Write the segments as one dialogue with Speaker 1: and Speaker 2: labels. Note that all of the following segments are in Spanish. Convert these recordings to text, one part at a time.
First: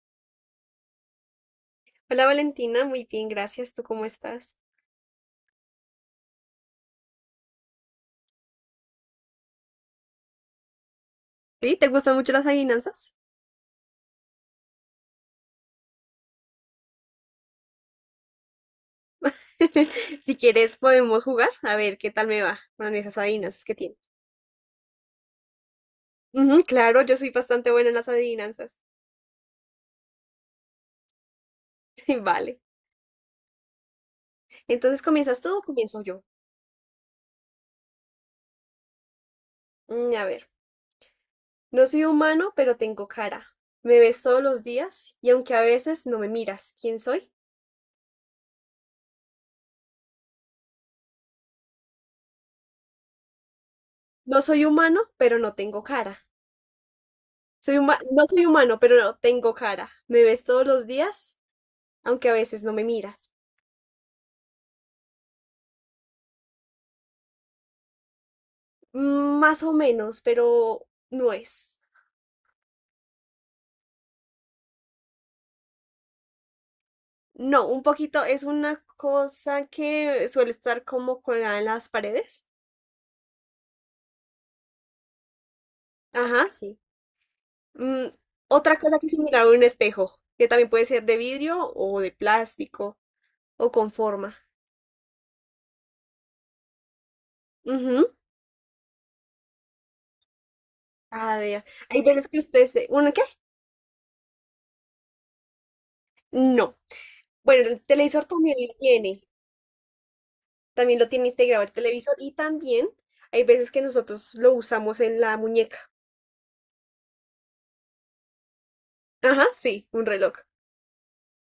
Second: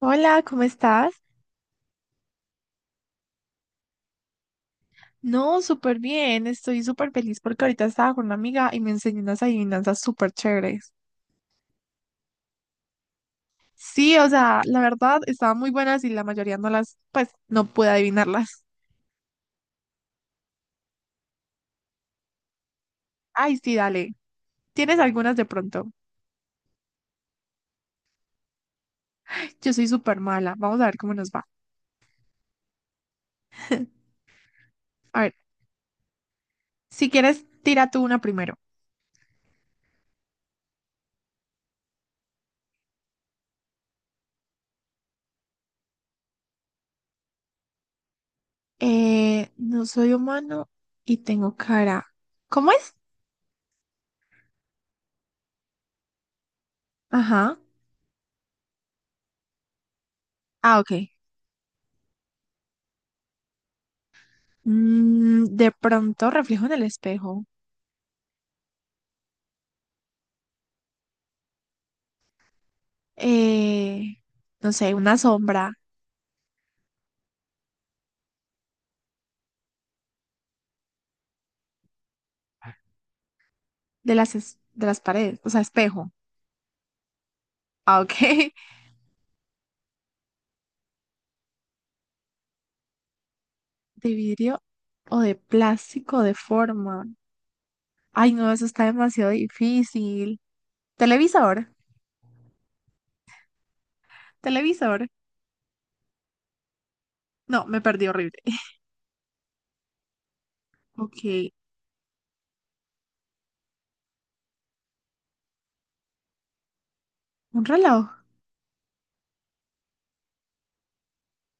Speaker 1: Hola, ¿cómo estás?
Speaker 2: Hola Valentina, muy bien, gracias. ¿Tú cómo estás?
Speaker 1: No, súper bien, estoy súper feliz porque ahorita estaba con una amiga y me enseñó unas adivinanzas súper chéveres.
Speaker 2: ¿Sí? ¿Te gustan mucho las adivinanzas?
Speaker 1: Sí, o sea, la verdad estaban muy buenas y la mayoría no las, pues, no pude adivinarlas.
Speaker 2: Si quieres, podemos jugar a ver qué tal me va con esas
Speaker 1: Ay,
Speaker 2: adivinanzas que
Speaker 1: sí,
Speaker 2: tienes.
Speaker 1: dale. ¿Tienes algunas de pronto?
Speaker 2: Ujú, claro, yo soy bastante buena en las adivinanzas.
Speaker 1: Yo soy súper mala, vamos a ver cómo nos va.
Speaker 2: Vale. Entonces,
Speaker 1: A ver,
Speaker 2: ¿comienzas tú o comienzo yo?
Speaker 1: si quieres, tira tú una primero.
Speaker 2: Mm, a ver, no soy humano, pero tengo cara. Me ves todos los días y aunque a veces no me miras, ¿quién soy?
Speaker 1: No soy humano y tengo cara. ¿Cómo es?
Speaker 2: No soy humano, pero no tengo cara.
Speaker 1: Ajá.
Speaker 2: No soy humano, pero no tengo cara. Me ves todos
Speaker 1: Ah,
Speaker 2: los
Speaker 1: ok.
Speaker 2: días, aunque a veces no me miras.
Speaker 1: Mm, de pronto reflejo en el espejo.
Speaker 2: Más o menos, pero no es.
Speaker 1: eh, no sé, una sombra
Speaker 2: No, un poquito, es una cosa que suele estar como colgada en las paredes.
Speaker 1: de las, de las paredes, o sea, espejo.
Speaker 2: Ajá, sí.
Speaker 1: Ah,
Speaker 2: Mm,
Speaker 1: ok.
Speaker 2: otra cosa que es similar a un espejo, que también puede ser de vidrio o de plástico o con
Speaker 1: De
Speaker 2: forma.
Speaker 1: vidrio o de plástico de forma.
Speaker 2: Ujú.
Speaker 1: Ay, no, eso está demasiado difícil.
Speaker 2: A ver,
Speaker 1: Televisor,
Speaker 2: hay veces que ustedes... ¿Uno qué?
Speaker 1: televisor.
Speaker 2: No.
Speaker 1: No,
Speaker 2: Bueno,
Speaker 1: me
Speaker 2: el
Speaker 1: perdí
Speaker 2: televisor
Speaker 1: horrible.
Speaker 2: también lo tiene. También lo tiene
Speaker 1: Ok,
Speaker 2: integrado el televisor y también hay veces que nosotros lo usamos en la muñeca.
Speaker 1: un reloj.
Speaker 2: Ajá, sí, un reloj.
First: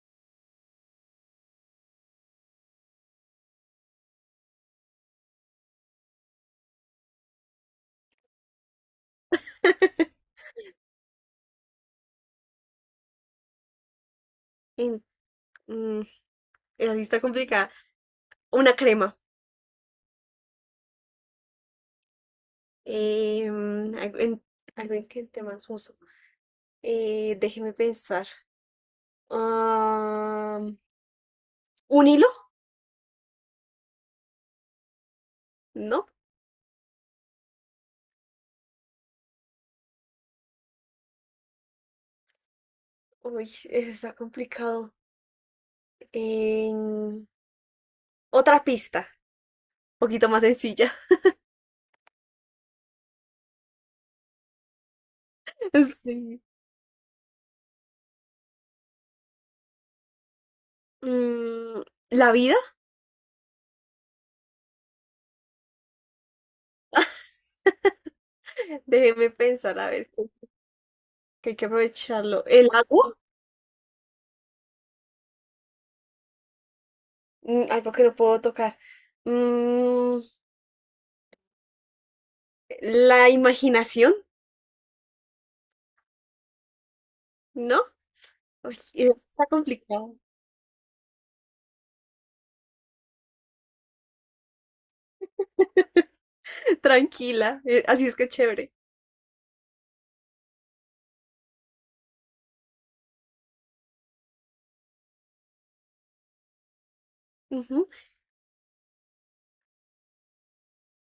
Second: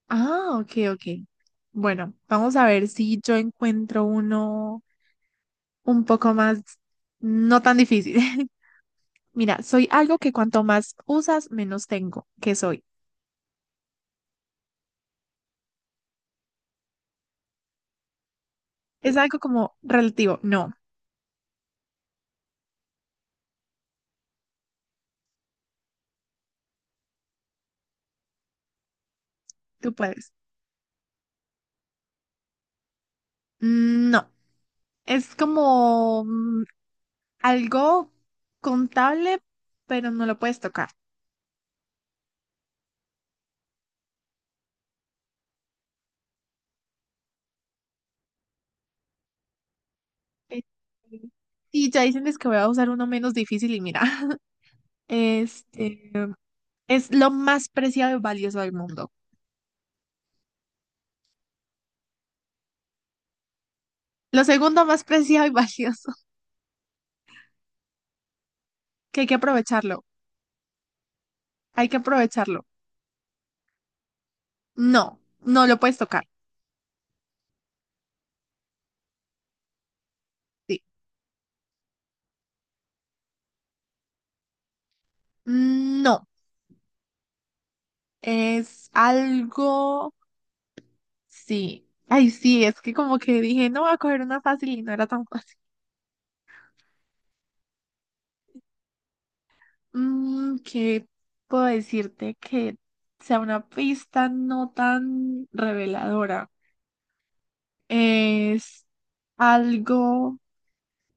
Speaker 1: Ah, ok, ok. Bueno, vamos a ver si yo encuentro uno un poco más, no tan difícil. Mira, soy algo que cuanto más usas, menos tengo. ¿Qué soy?
Speaker 2: En- mm, Esa sí está complicada. Una
Speaker 1: Es
Speaker 2: crema.
Speaker 1: algo como relativo. No,
Speaker 2: Algo en, algo en que te más uso. Déjeme pensar.
Speaker 1: tú puedes.
Speaker 2: Ah, ¿un hilo?
Speaker 1: No, es
Speaker 2: No.
Speaker 1: como algo contable, pero no lo puedes tocar.
Speaker 2: Uy, eso está complicado. Em, otra pista. Un poquito más
Speaker 1: Eh,
Speaker 2: sencilla.
Speaker 1: Y ya dicen es que voy a usar uno menos difícil y mira, este
Speaker 2: Sí.
Speaker 1: es lo más preciado y valioso del mundo.
Speaker 2: Mm, ¿la vida?
Speaker 1: Lo segundo más preciado y valioso, que hay
Speaker 2: Déjeme
Speaker 1: que
Speaker 2: pensar, a
Speaker 1: aprovecharlo.
Speaker 2: ver, que hay que
Speaker 1: Hay que
Speaker 2: aprovecharlo.
Speaker 1: aprovecharlo.
Speaker 2: ¿El agua?
Speaker 1: No, no lo puedes tocar.
Speaker 2: Mm, algo que no puedo tocar. Mm,
Speaker 1: Sí.
Speaker 2: ¿la imaginación?
Speaker 1: No,
Speaker 2: ¿No? Uy,
Speaker 1: es
Speaker 2: eso está
Speaker 1: algo.
Speaker 2: complicado.
Speaker 1: Sí. Ay, sí, es que como que dije, no voy a coger una fácil y no era tan fácil.
Speaker 2: Tranquila. Así es que chévere.
Speaker 1: Mm, ¿qué puedo decirte que sea una pista no tan reveladora?
Speaker 2: Ujú,
Speaker 1: Es algo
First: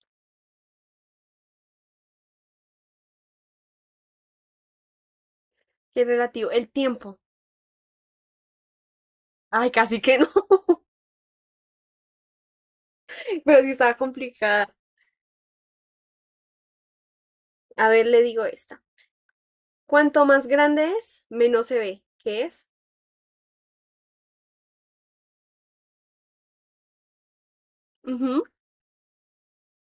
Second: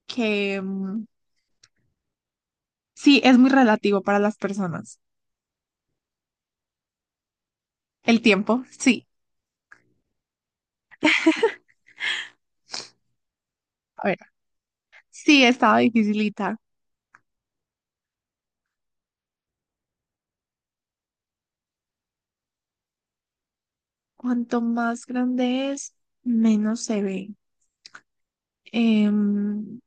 Speaker 1: que sí es muy relativo para las personas.
Speaker 2: qué relativo. El tiempo.
Speaker 1: El tiempo, sí.
Speaker 2: Ay, casi que no, pero sí estaba
Speaker 1: A ver,
Speaker 2: complicada.
Speaker 1: sí estaba dificilita.
Speaker 2: A ver, le digo esta. Cuanto más grande es, menos se ve. ¿Qué es?
Speaker 1: Cuanto más grande es, menos se ve.
Speaker 2: Ujú,
Speaker 1: Em,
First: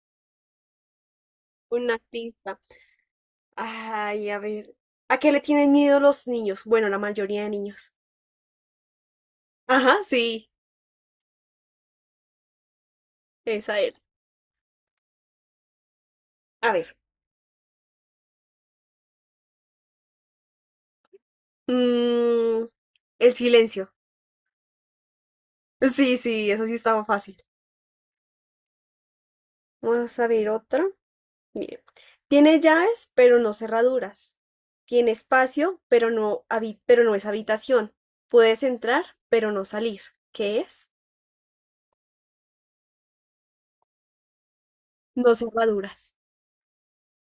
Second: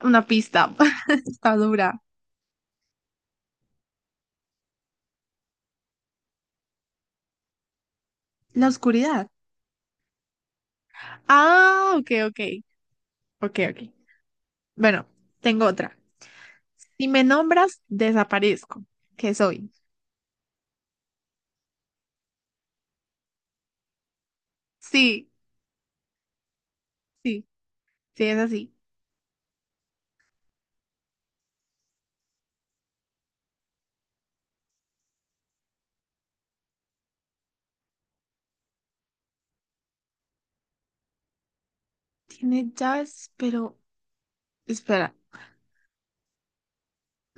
Speaker 1: una pista está dura.
Speaker 2: una pista. Ay, a ver. ¿A qué le tienen miedo los niños? Bueno, la mayoría de niños.
Speaker 1: La oscuridad.
Speaker 2: Ajá, sí,
Speaker 1: Ah, ok, ok, ok,
Speaker 2: esa
Speaker 1: ok.
Speaker 2: era.
Speaker 1: Bueno, tengo otra.
Speaker 2: A ver.
Speaker 1: Si me nombras, desaparezco. ¿Qué soy?
Speaker 2: mm, el silencio.
Speaker 1: Sí,
Speaker 2: Sí, sí, eso sí estaba fácil.
Speaker 1: sí, sí, es así.
Speaker 2: Vamos a ver otra. Mire, tiene llaves, pero no cerraduras. Tiene espacio, pero pero no es habitación. Puedes entrar, pero no salir. ¿Qué es?
Speaker 1: Tiene llaves, pero... Espera.
Speaker 2: No cerraduras.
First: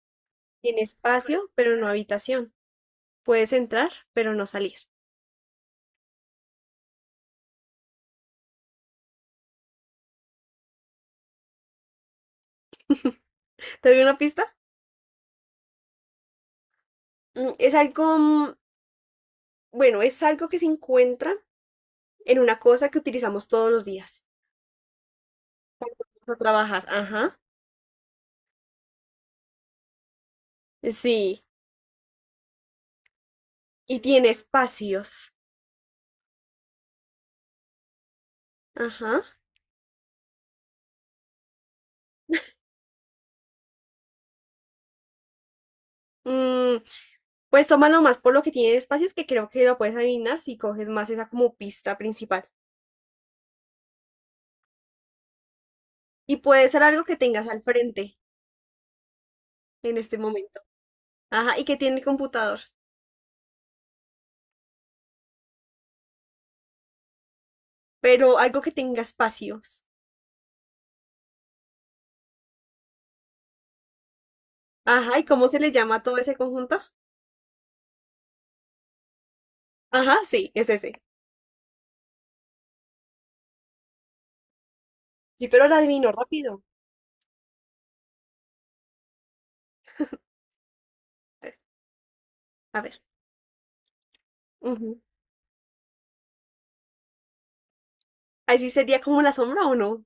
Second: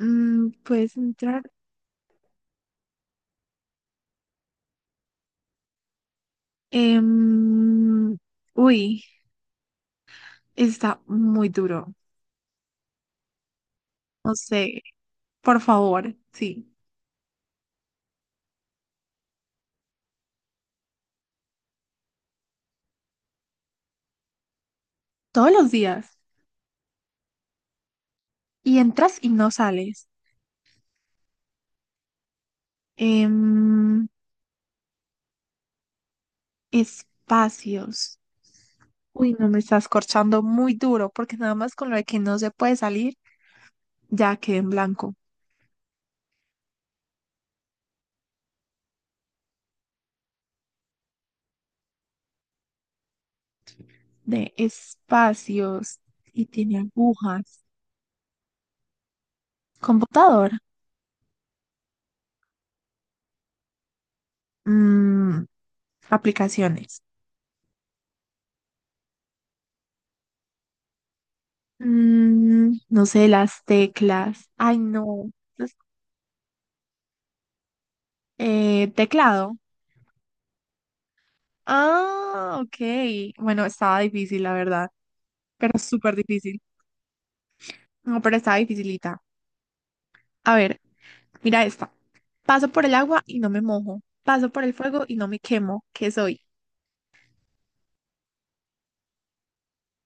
Speaker 1: Mm,
Speaker 2: Tiene
Speaker 1: ¿puedes entrar?
Speaker 2: espacio, pero no habitación. Puedes entrar, pero no salir.
Speaker 1: Em, Uy, está muy duro.
Speaker 2: ¿Te doy una
Speaker 1: No
Speaker 2: pista?
Speaker 1: sé, por favor, sí.
Speaker 2: Mm, es algo, mm, bueno, es algo que se encuentra en una cosa que utilizamos todos los días.
Speaker 1: Todos los días.
Speaker 2: Para trabajar, ajá.
Speaker 1: Y entras y no sales.
Speaker 2: Sí. Y
Speaker 1: Em,
Speaker 2: tiene espacios.
Speaker 1: espacios.
Speaker 2: Ajá.
Speaker 1: Uy, no me estás corchando muy duro, porque nada más con lo de que no se puede salir. Ya quedé en blanco.
Speaker 2: Mm, pues tómalo más por lo que tiene de espacios, que creo que lo puedes adivinar si coges más esa como pista principal.
Speaker 1: De espacios
Speaker 2: Y
Speaker 1: y
Speaker 2: puede
Speaker 1: tiene
Speaker 2: ser algo que tengas al
Speaker 1: agujas.
Speaker 2: frente en este
Speaker 1: Computadora.
Speaker 2: momento. Ajá, y que tiene el computador.
Speaker 1: Mm, aplicaciones.
Speaker 2: Pero algo que tenga espacios.
Speaker 1: Mm, no sé, las teclas. Ay,
Speaker 2: Ajá, ¿y
Speaker 1: no.
Speaker 2: cómo se le
Speaker 1: Las-
Speaker 2: llama a todo ese conjunto?
Speaker 1: Teclado.
Speaker 2: Ajá, sí, es ese.
Speaker 1: Ah, ok. Bueno, estaba difícil, la verdad.
Speaker 2: Sí, pero
Speaker 1: Pero
Speaker 2: la adivino
Speaker 1: súper difícil.
Speaker 2: rápido.
Speaker 1: No, pero estaba dificilita. A ver,
Speaker 2: A ver.
Speaker 1: mira esta. Paso
Speaker 2: A
Speaker 1: por el
Speaker 2: ver.
Speaker 1: agua y no me mojo. Paso por el
Speaker 2: Ujú.
Speaker 1: fuego y no me quemo. ¿Qué soy?
Speaker 2: Ahí sí sería como la sombra, o no.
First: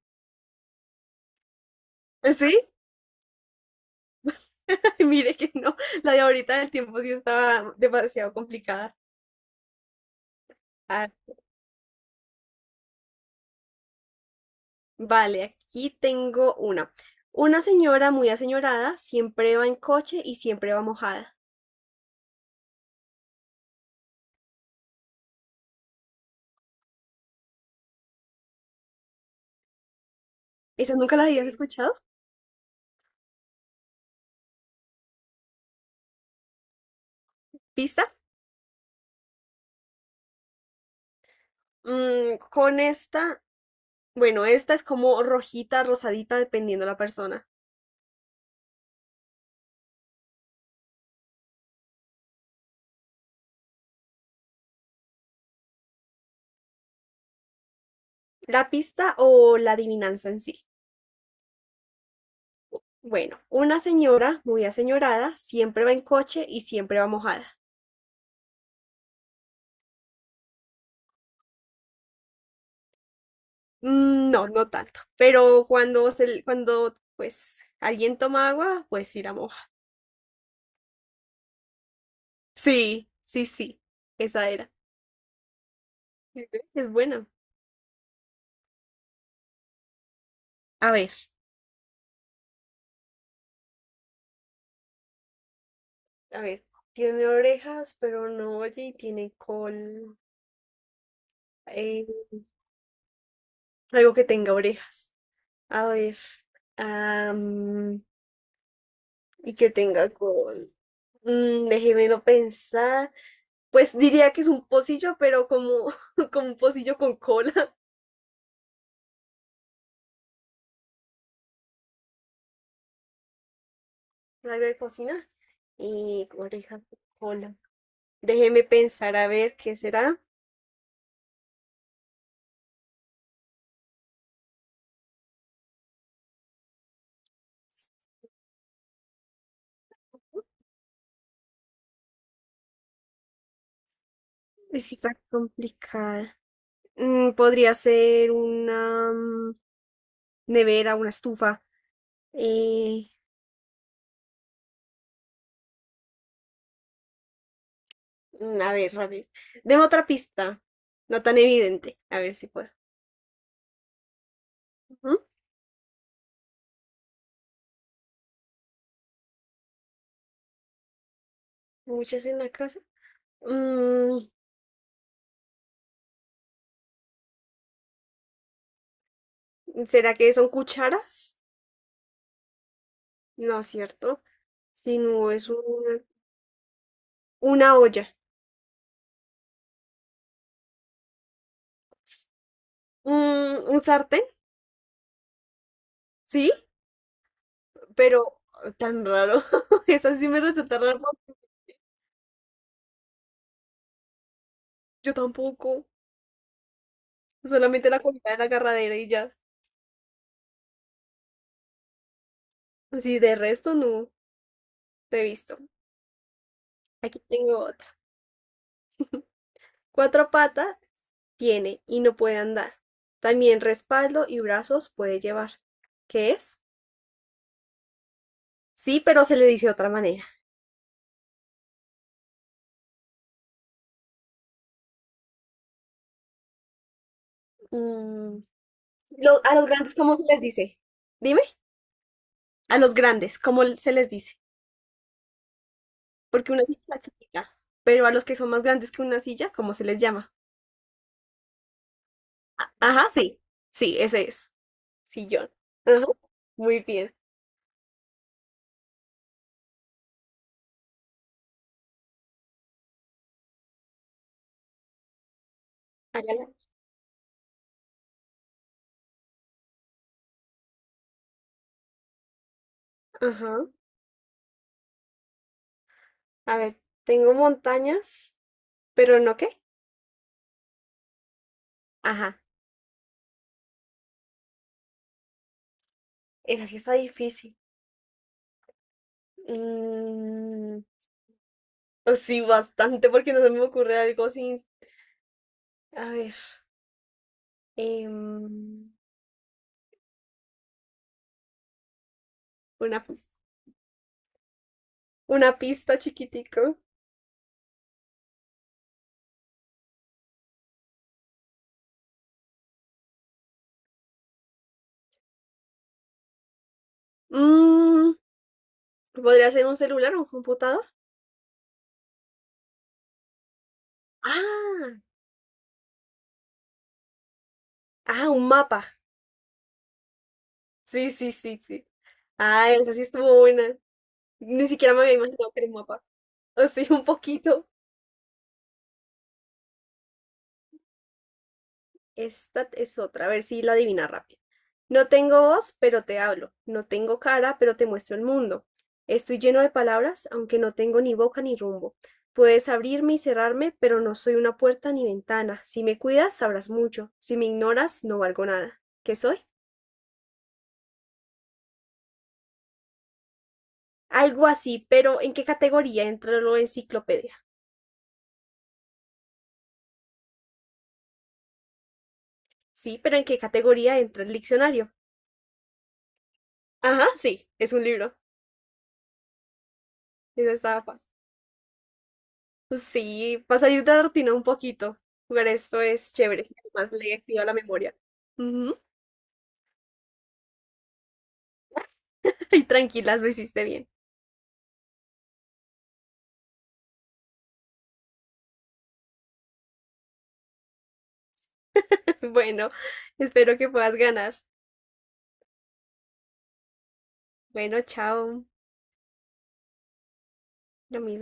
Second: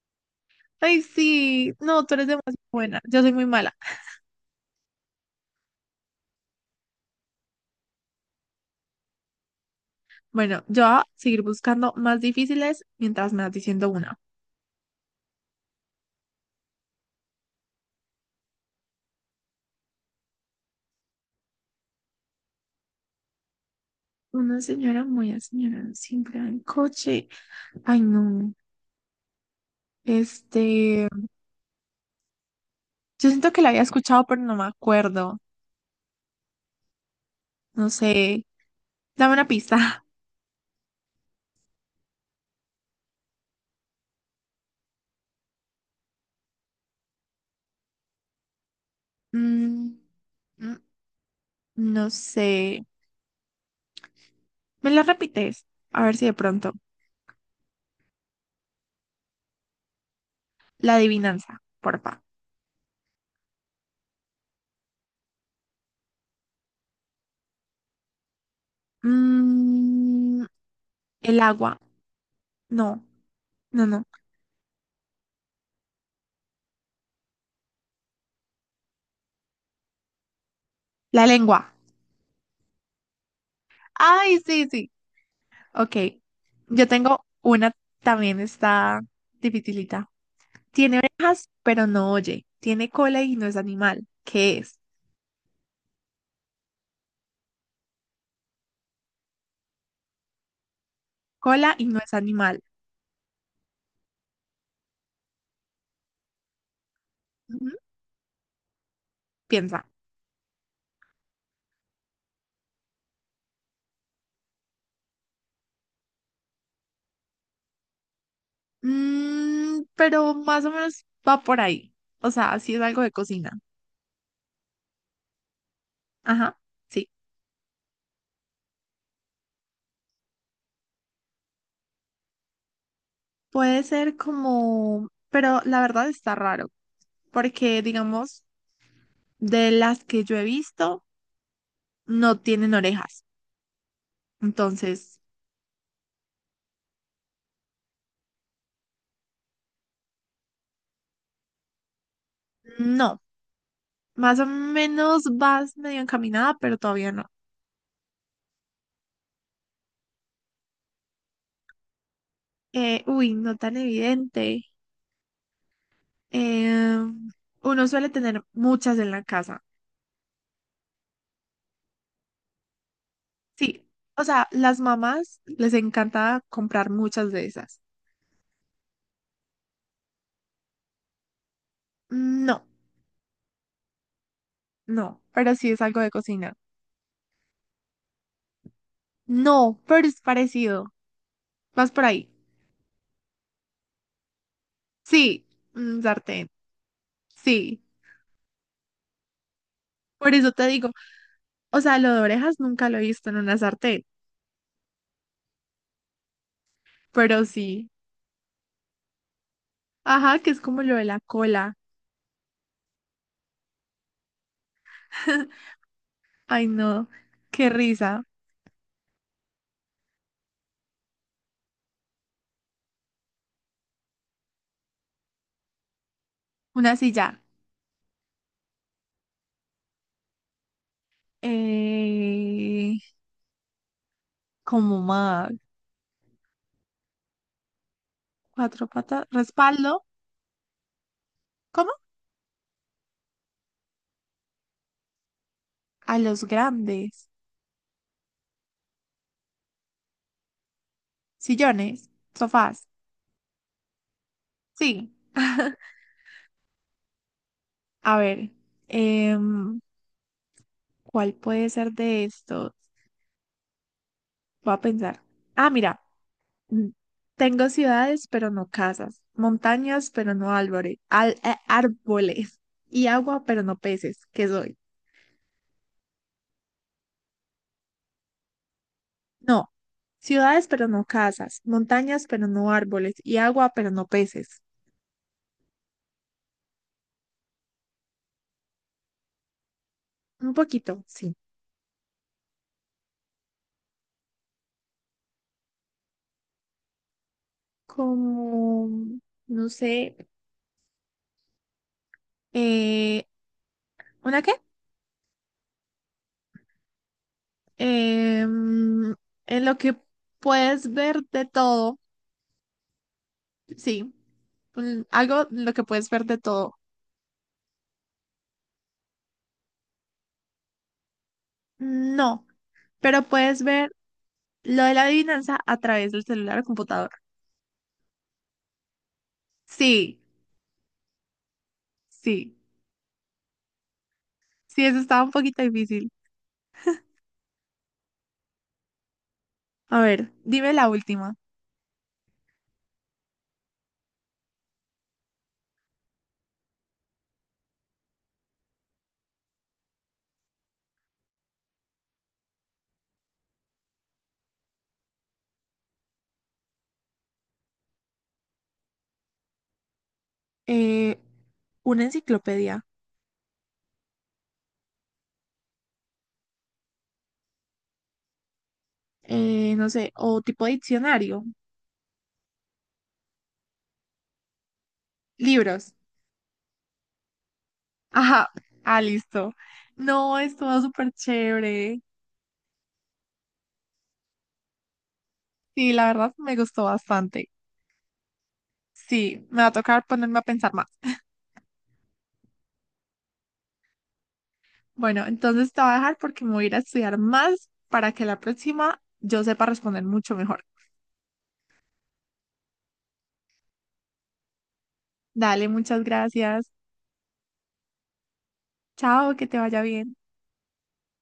Speaker 1: Ay, sí. No, tú eres demasiado
Speaker 2: ¿Sí?
Speaker 1: buena. Yo soy muy mala.
Speaker 2: Mire que no. La de ahorita del tiempo sí estaba demasiado complicada.
Speaker 1: Bueno, yo voy a
Speaker 2: A
Speaker 1: seguir buscando más difíciles mientras me vas diciendo una.
Speaker 2: Vale, aquí tengo una. Una señora muy aseñorada siempre va en coche y siempre va mojada.
Speaker 1: Una señora muy señora siempre va en coche. Ay, no.
Speaker 2: ¿Esa
Speaker 1: Este,
Speaker 2: nunca la habías escuchado?
Speaker 1: yo siento que la había escuchado, pero no me acuerdo. No
Speaker 2: ¿Pista?
Speaker 1: sé. Dame una pista.
Speaker 2: Mm, con esta, bueno, esta es como rojita, rosadita, dependiendo la persona.
Speaker 1: Mm, mm, no sé. ¿Me la repites? A ver si de pronto.
Speaker 2: ¿La pista o la adivinanza en sí?
Speaker 1: La adivinanza, porfa.
Speaker 2: Bueno, una señora muy aseñorada siempre va en coche y siempre va mojada.
Speaker 1: Mm, el agua. No, no, no.
Speaker 2: Mm, no, no tanto. Pero cuando se, cuando pues alguien toma agua, pues sí la moja.
Speaker 1: La lengua.
Speaker 2: Sí, sí, sí.
Speaker 1: Ay,
Speaker 2: Esa
Speaker 1: sí,
Speaker 2: era.
Speaker 1: sí. Ok,
Speaker 2: Sí, ¿ves?
Speaker 1: yo
Speaker 2: Es
Speaker 1: tengo
Speaker 2: buena.
Speaker 1: una, también está dificilita.
Speaker 2: A
Speaker 1: Tiene
Speaker 2: ver,
Speaker 1: orejas, pero no oye. Tiene cola y no es animal. ¿Qué es?
Speaker 2: a ver, tiene orejas, pero no oye y tiene col.
Speaker 1: Cola y no
Speaker 2: eh,
Speaker 1: es animal.
Speaker 2: algo que tenga orejas. A ver.
Speaker 1: Ujú,
Speaker 2: am, y que
Speaker 1: piensa.
Speaker 2: tenga col. Mm, déjemelo pensar. Pues diría que es un pocillo, pero como, como un pocillo con cola.
Speaker 1: Mm, pero más o menos va por ahí. O sea, sí es algo de cocina.
Speaker 2: Algo de cocina. Y
Speaker 1: Ajá,
Speaker 2: orejas con
Speaker 1: sí.
Speaker 2: cola. Déjeme pensar a ver qué será.
Speaker 1: Puede ser como, pero la verdad está raro, porque digamos, de las que yo he visto, no tienen orejas.
Speaker 2: Es que está
Speaker 1: Entonces,
Speaker 2: complicada. Mm, podría ser una mm, nevera, una estufa. Eh,
Speaker 1: no. Más o menos vas medio encaminada, pero todavía no.
Speaker 2: a ver, a ver. Deme otra pista. No tan evidente. A ver si puedo.
Speaker 1: Uy, no tan evidente.
Speaker 2: Ujú.
Speaker 1: Em, Uno suele tener muchas en la casa.
Speaker 2: Muchas en la casa.
Speaker 1: Sí, o
Speaker 2: Mm,
Speaker 1: sea, las mamás les encanta comprar muchas de esas.
Speaker 2: ¿será que son cucharas?
Speaker 1: No,
Speaker 2: No, ¿cierto? Si
Speaker 1: no,
Speaker 2: no, es
Speaker 1: pero sí es algo de cocina.
Speaker 2: una olla.
Speaker 1: No, pero es parecido. Vas por ahí.
Speaker 2: Mm, ¿un sartén?
Speaker 1: Sí, un sartén.
Speaker 2: Sí,
Speaker 1: Sí,
Speaker 2: pero tan raro. Esa sí
Speaker 1: por
Speaker 2: me
Speaker 1: eso te
Speaker 2: resulta
Speaker 1: digo.
Speaker 2: raro.
Speaker 1: O sea, lo de orejas nunca lo he visto en una sartén,
Speaker 2: Yo tampoco.
Speaker 1: pero
Speaker 2: Solamente
Speaker 1: sí.
Speaker 2: la comida de la agarradera y ya.
Speaker 1: Ajá, que es como lo de la cola.
Speaker 2: Sí, de resto no te he visto.
Speaker 1: Ay, no,
Speaker 2: Aquí tengo
Speaker 1: qué
Speaker 2: otra.
Speaker 1: risa.
Speaker 2: Cuatro patas tiene y no puede andar. También respaldo y brazos puede llevar. ¿Qué es?
Speaker 1: Una silla.
Speaker 2: Sí, pero se le dice de otra manera.
Speaker 1: Eh, Como más.
Speaker 2: Mm,
Speaker 1: Cuatro patas.
Speaker 2: a los grandes,
Speaker 1: Respaldo.
Speaker 2: ¿cómo se les dice? Dime,
Speaker 1: ¿Cómo?
Speaker 2: a los grandes, ¿cómo se les dice?
Speaker 1: A los
Speaker 2: Porque una silla es la
Speaker 1: grandes.
Speaker 2: chiquita, pero a los que son más grandes que una silla, ¿cómo se les llama?
Speaker 1: Sillones. Sofás.
Speaker 2: Ajá, sí. Sí, ese es.
Speaker 1: Sí.
Speaker 2: Sillón. Ajá, muy bien.
Speaker 1: A ver. em, ¿Cuál puede ser de estos? Voy a pensar. Ah, mira.
Speaker 2: Hágala.
Speaker 1: mm, Tengo ciudades, pero no casas. Montañas, pero no árboles. Árboles. Y agua,
Speaker 2: Ajá.
Speaker 1: pero no peces. ¿Qué soy?
Speaker 2: A ver, tengo montañas, pero no qué.
Speaker 1: No, ciudades pero no casas, montañas
Speaker 2: Ajá.
Speaker 1: pero no árboles y agua pero no peces.
Speaker 2: Esa sí está difícil.
Speaker 1: Un
Speaker 2: Mm,
Speaker 1: poquito, sí.
Speaker 2: pues sí, bastante, porque no se me ocurre algo sin. A ver. em,
Speaker 1: Como, no sé,
Speaker 2: una
Speaker 1: eh,
Speaker 2: pista.
Speaker 1: ¿una qué?
Speaker 2: Una pista chiquitico.
Speaker 1: Em, en lo que puedes ver de todo, sí. Algo en lo que puedes ver de todo.
Speaker 2: Mm, ¿podría ser un celular o un computador?
Speaker 1: No, pero puedes ver lo de
Speaker 2: Ah,
Speaker 1: la adivinanza a través del celular o computador.
Speaker 2: ah, un mapa.
Speaker 1: Sí,
Speaker 2: Sí, sí, sí, sí.
Speaker 1: sí,
Speaker 2: Ah, esa sí estuvo buena. Ni
Speaker 1: sí,
Speaker 2: siquiera
Speaker 1: eso
Speaker 2: me había
Speaker 1: estaba un
Speaker 2: imaginado que
Speaker 1: poquito
Speaker 2: era un mapa.
Speaker 1: difícil.
Speaker 2: O sí, un poquito.
Speaker 1: A ver, dime la última.
Speaker 2: Esta es otra, a ver si la adivina rápido. No tengo voz, pero te hablo. No tengo cara, pero te muestro el mundo. Estoy lleno de palabras, aunque no tengo ni boca ni rumbo. Puedes abrirme y cerrarme, pero no soy una puerta ni ventana. Si me cuidas, sabrás mucho. Si me ignoras, no valgo nada. ¿Qué soy?
Speaker 1: Eh, una enciclopedia,
Speaker 2: Algo así, pero ¿en qué categoría entra la enciclopedia?
Speaker 1: no sé, o tipo diccionario,
Speaker 2: Sí, pero ¿en qué categoría entra el diccionario?
Speaker 1: libros.
Speaker 2: Ajá, sí, es un libro.
Speaker 1: Ajá, ah, listo. No,
Speaker 2: Esa
Speaker 1: estuvo
Speaker 2: estaba fácil.
Speaker 1: súper chévere.
Speaker 2: Sí, para salir de la rutina un poquito. Jugar esto
Speaker 1: Sí, la
Speaker 2: es
Speaker 1: verdad
Speaker 2: chévere.
Speaker 1: me gustó
Speaker 2: Además, le activa
Speaker 1: bastante.
Speaker 2: la memoria. Ujú.
Speaker 1: Sí, me va a tocar ponerme a pensar más.
Speaker 2: Y tranquilas, lo hiciste bien.
Speaker 1: Bueno, entonces te voy a dejar porque me voy a ir a estudiar más para que la próxima yo sepa responder mucho mejor.
Speaker 2: Bueno, espero que puedas ganar.
Speaker 1: Dale, muchas gracias.
Speaker 2: Bueno, chao.
Speaker 1: Chao, que te vaya bien.
Speaker 2: Lo mismo.